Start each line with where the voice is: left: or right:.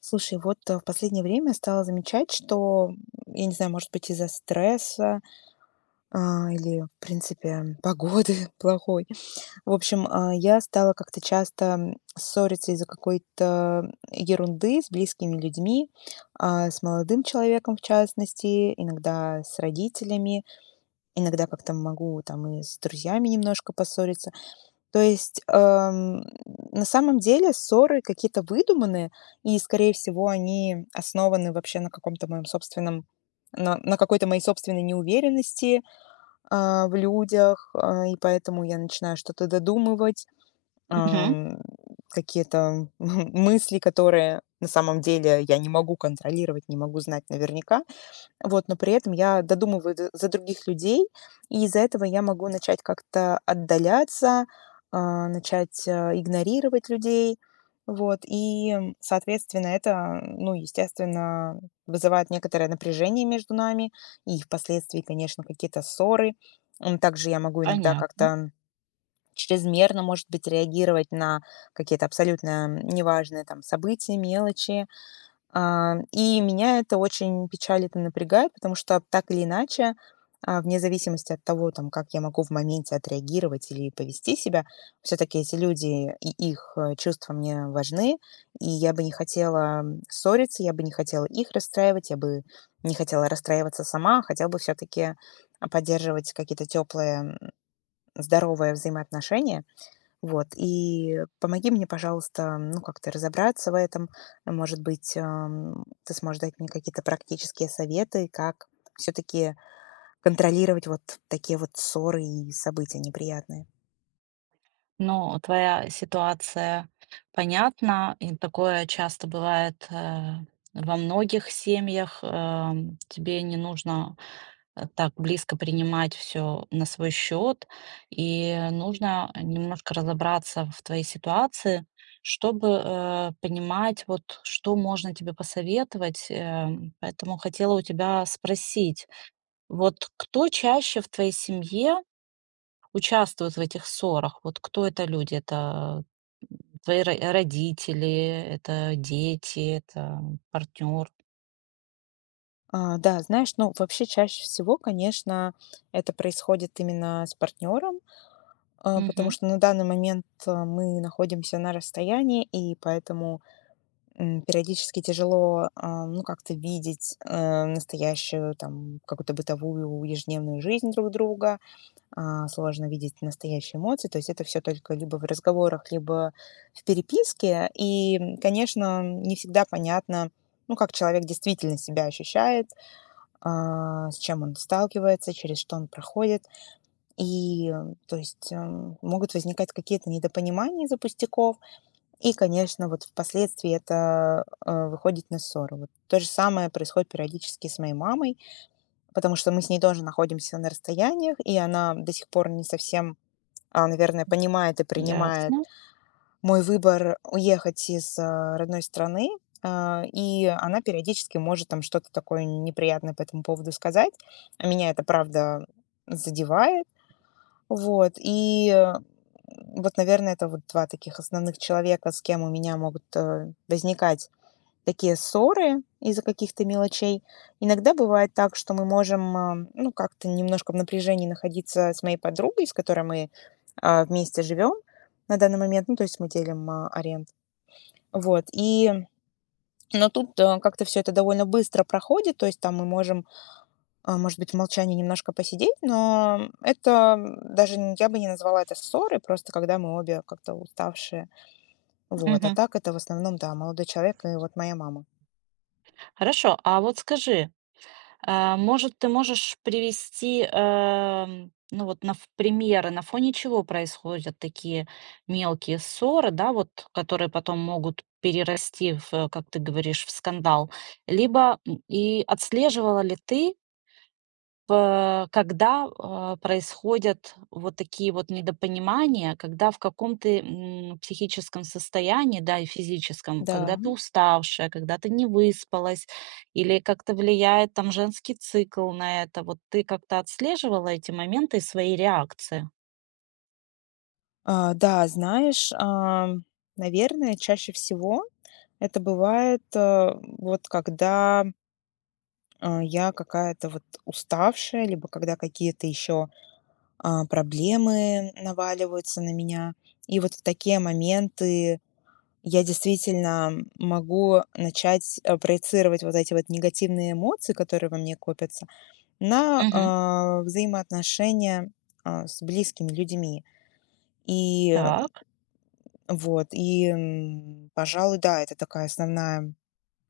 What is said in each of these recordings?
left: Слушай, в последнее время стала замечать, что, я не знаю, может быть, из-за стресса или, в принципе, погоды плохой. В общем, я стала как-то часто ссориться из-за какой-то ерунды с близкими людьми, с молодым человеком, в частности, иногда с родителями, иногда как-то могу там и с друзьями немножко поссориться. То есть, на самом деле ссоры какие-то выдуманные, и, скорее всего, они основаны вообще на каком-то моем собственном на какой-то моей собственной неуверенности в людях, и поэтому я начинаю что-то додумывать,
right: Мгм.
left: ам, какие-то мысли, которые на самом деле я не могу контролировать, не могу знать наверняка. Вот, но при этом я додумываю д за других людей, и из-за этого я могу начать как-то отдаляться, начать, игнорировать людей. Вот, соответственно, это, ну, естественно, вызывает некоторое напряжение между нами и впоследствии, конечно, какие-то ссоры. Также я могу иногда
right: Понятно.
left: как-то чрезмерно, может быть, реагировать на какие-то абсолютно неважные там события, мелочи. И меня это очень печалит и напрягает, потому что так или иначе, вне зависимости от того, там, как я могу в моменте отреагировать или повести себя, все-таки эти люди и их чувства мне важны, и я бы не хотела ссориться, я бы не хотела их расстраивать, я бы не хотела расстраиваться сама, хотела бы все-таки поддерживать какие-то теплые, здоровые взаимоотношения. Вот, и помоги мне, пожалуйста, ну, как-то разобраться в этом. Может быть, ты сможешь дать мне какие-то практические советы, как все-таки контролировать вот такие вот ссоры и события неприятные.
right: Ну, твоя ситуация понятна, и такое часто бывает во многих семьях. Тебе не нужно так близко принимать все на свой счет, и нужно немножко разобраться в твоей ситуации, чтобы понимать, вот что можно тебе посоветовать. Поэтому хотела у тебя спросить, вот кто чаще в твоей семье участвуют в этих ссорах? Вот кто это люди? Это твои родители, это дети, это партнер?
left: Да, знаешь, ну вообще чаще всего, конечно, это происходит именно с партнером, потому
right: Мгм.
left: что на данный момент, мы находимся на расстоянии, и поэтому периодически тяжело, ну, как-то видеть настоящую там какую-то бытовую ежедневную жизнь друг друга, сложно видеть настоящие эмоции. То есть это все только либо в разговорах, либо в переписке. И, конечно, не всегда понятно, ну, как человек действительно себя ощущает, с чем он сталкивается, через что он проходит. То есть могут возникать какие-то недопонимания из-за пустяков. И, конечно, вот впоследствии это выходит на ссору. Вот то же самое происходит периодически с моей мамой, потому что мы с ней тоже находимся на расстояниях, и она до сих пор не совсем, наверное, понимает и принимает
right: Ясно.
left: мой выбор уехать из родной страны. И она периодически может там что-то такое неприятное по этому поводу сказать. А меня это, правда, задевает. Вот, и, э, вот, наверное, это вот 2 таких основных человека, с кем у меня могут возникать такие ссоры из-за каких-то мелочей. Иногда бывает так, что мы можем, ну, как-то немножко в напряжении находиться с моей подругой, с которой мы, вместе живем на данный момент. Ну, то есть мы делим аренду. Вот, и но тут как-то все это довольно быстро проходит. То есть там мы можем, может быть, в молчании немножко посидеть, но это, м, даже н я бы не назвала это ссорой, просто когда мы обе как-то уставшие. Вот, а
right: Мгм.
left: так это в основном, да, молодой человек и вот моя мама.
right: Хорошо, а вот скажи, может, ты можешь привести, ну, вот на ф примеры, на фоне чего происходят такие мелкие ссоры, да, вот, которые потом могут перерасти в, как ты говоришь, в скандал? Либо, и отслеживала ли ты, когда, происходят вот такие вот недопонимания, когда в каком то психическом состоянии, да, и физическом, когда
left: Да.
right: ты уставшая, когда ты не выспалась, или как-то влияет там женский цикл на это. Вот ты как-то отслеживала эти моменты и свои реакции?
left: Да, знаешь, наверное, чаще всего это бывает вот когда я какая-то вот уставшая, либо когда какие-то еще проблемы наваливаются на меня. И вот в такие моменты я действительно могу начать проецировать вот эти вот негативные эмоции, которые во мне копятся, на,
right: Мгм.
left: а, взаимоотношения, с близкими людьми. И, э,
right: Так.
left: и, пожалуй, да, это такая основная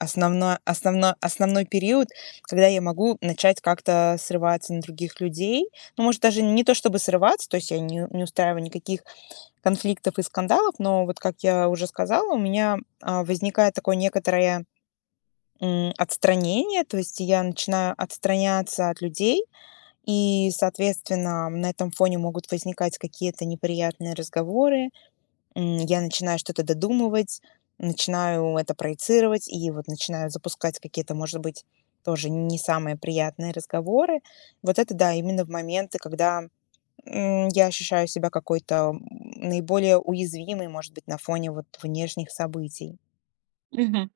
left: основной основно основной период, когда я могу начать как-то срываться на других людей. Ну, может, даже не то чтобы срываться, то есть я не устраиваю никаких конфликтов и скандалов, но вот, как я уже сказала, у меня возникает такое некоторое, отстранение, то есть я начинаю отстраняться от людей, и, соответственно, на этом фоне могут возникать какие-то неприятные разговоры. Я начинаю что-то додумывать, начинаю это проецировать и вот начинаю запускать какие-то, может быть, тоже не самые приятные разговоры. Вот это да, именно в моменты, когда я ощущаю себя какой-то, наиболее уязвимой, может быть, на фоне вот внешних событий.
right: Мгм.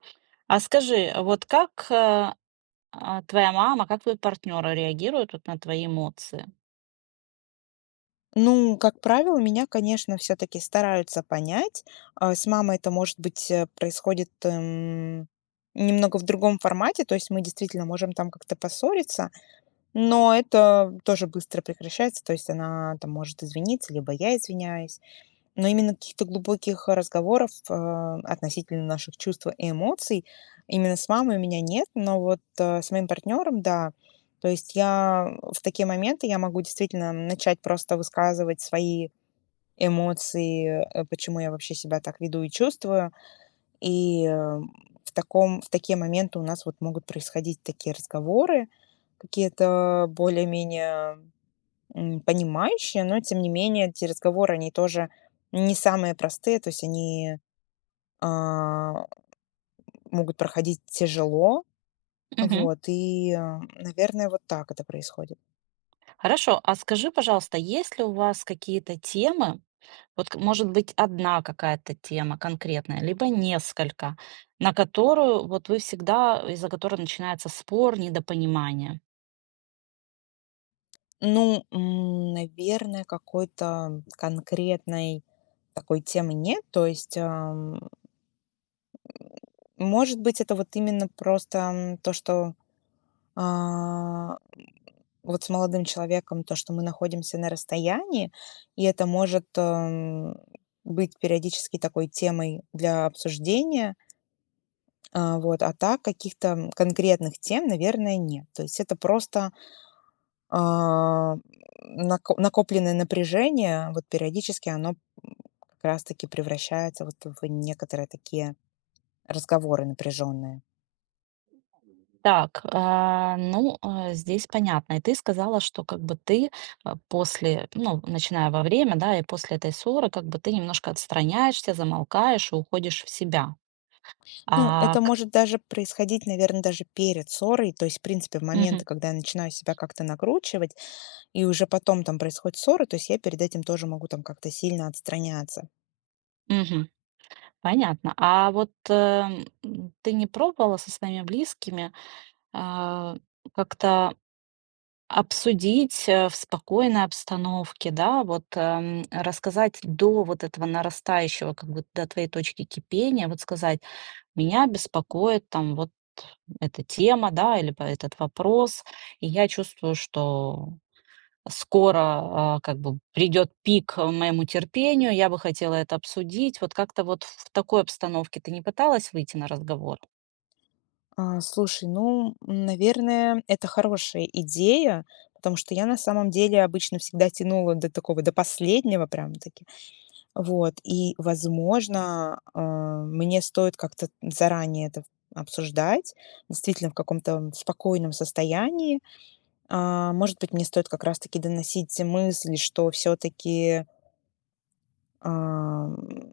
right: А скажи, а вот как, твоя мама, как твои партнеры реагируют вот на твои эмоции?
left: Ну, как правило, меня, конечно, все таки стараются понять. С мамой это, может быть, происходит, немного в другом формате, то есть мы действительно можем там как-то поссориться, но это тоже быстро прекращается, то есть она там может извиниться, либо я извиняюсь. Но именно каких-то глубоких разговоров относительно наших чувств и эмоций именно с мамой у меня нет, но вот, с моим партнером, да. То есть в такие моменты я могу действительно начать просто высказывать свои эмоции, почему я вообще себя так веду и чувствую. И, э, в таком в такие моменты у нас вот могут происходить такие разговоры, какие-то более-менее понимающие, но тем не менее эти разговоры, они тоже не самые простые, то есть они а, могут проходить тяжело,
right: Мгм.
left: вот, наверное, вот так это происходит.
right: Хорошо, а скажи, пожалуйста, есть ли у вас какие-то темы, вот может быть одна какая-то тема конкретная, либо несколько, на которую вот вы всегда, из-за которой начинается спор, недопонимание?
left: Ну, наверное, какой-то конкретной такой темы нет, то есть, может быть, это вот именно просто то, что а, вот с молодым человеком, то, что мы находимся на расстоянии, и это может быть периодически такой темой для обсуждения. Вот. А так каких-то конкретных тем, наверное, нет. То есть это просто а, накопленное напряжение, вот периодически оно как раз-таки превращается вот в некоторые такие разговоры напряженные.
right: Так, здесь понятно. И ты сказала, что как бы ты, после, ну, начиная во время, да, и после этой ссоры, как бы ты немножко отстраняешься, замолкаешь и уходишь в себя.
left: Ну,
right: А,
left: это
right: к-
left: может даже происходить, наверное, даже перед ссорой. То есть, в принципе, в
right: Мгм,
left: моменты, когда я начинаю себя как-то накручивать, и уже потом там происходит ссора, то есть я перед этим тоже могу там как-то сильно отстраняться.
right: мгм. Понятно. А вот, ты не пробовала со своими близкими а, как-то обсудить, в спокойной обстановке, да, вот, рассказать до вот этого нарастающего, как бы до твоей точки кипения, вот сказать: "Меня беспокоит там вот эта тема, да, или по этот вопрос, и я чувствую, что скоро, как бы придет пик моему терпению, я бы хотела это обсудить." Вот как-то вот в такой обстановке ты не пыталась выйти на разговор?
left: Слушай, ну, наверное, это хорошая идея, потому что я на самом деле обычно всегда тянула до такого, до последнего прям-таки. Вот, и, возможно, мне стоит как-то заранее это обсуждать, действительно в каком-то спокойном состоянии. Может быть, мне стоит как раз-таки доносить мысль, что все таки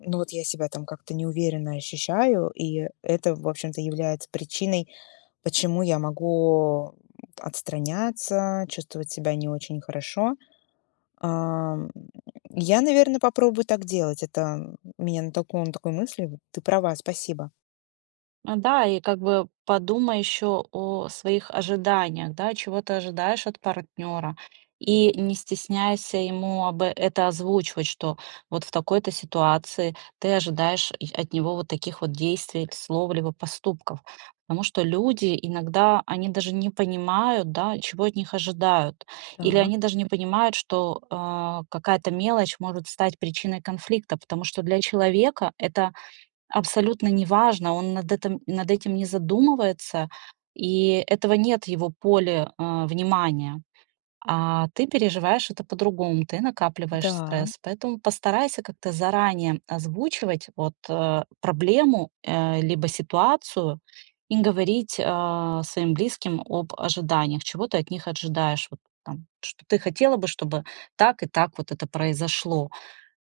left: ну, вот я себя там как-то неуверенно ощущаю, и это, в общем-то, является причиной, почему я могу отстраняться, чувствовать себя не очень хорошо. Ам, я, наверное, попробую так делать. Это меня натолкнуло на такую мысль. Вот ты права, спасибо.
right: Да, и как бы подумай еще о своих ожиданиях, да, чего ты ожидаешь от партнера. И не стесняйся ему об это озвучивать, что вот в такой-то ситуации ты ожидаешь и от него вот таких вот действий, или слов, либо поступков. Потому что люди иногда, они даже не понимают, да, чего от них ожидают. Или
left: Так,
right: они даже не понимают, что, какая-то мелочь может стать причиной конфликта, потому что для человека это абсолютно неважно, он над этим не задумывается, и этого нет в его поле, внимания. А ты переживаешь это по-другому, ты накапливаешь
left: да,
right: стресс. Поэтому постарайся как-то заранее озвучивать вот, проблему, либо ситуацию и говорить, своим близким об ожиданиях, чего ты от них ожидаешь. Вот там, что ты хотела бы, чтобы так и так вот это произошло.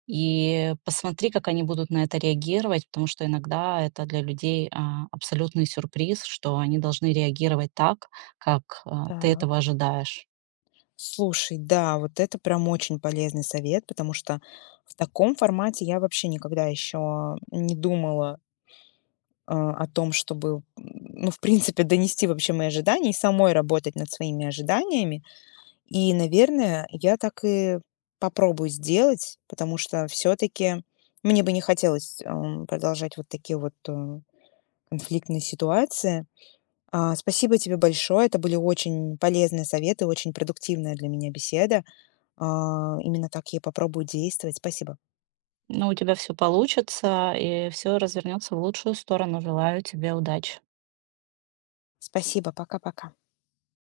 right: И посмотри, как они будут на это реагировать, потому что иногда это для людей, абсолютный сюрприз, что они должны реагировать так, как, ты
left: так.
right: этого ожидаешь.
left: Слушай, да, вот это прям очень полезный совет, потому что в таком формате я вообще никогда еще не думала, о том, чтобы, ну, в принципе, донести вообще мои ожидания и самой работать над своими ожиданиями. И, наверное, я так и попробую сделать, потому что все-таки мне бы не хотелось продолжать вот такие вот, конфликтные ситуации. Спасибо тебе большое. Это были очень полезные советы, очень продуктивная для меня беседа. Именно так я и попробую действовать. Спасибо.
right: Но у тебя все получится, и все развернется в лучшую сторону. Желаю тебе удачи.
left: Спасибо, пока-пока.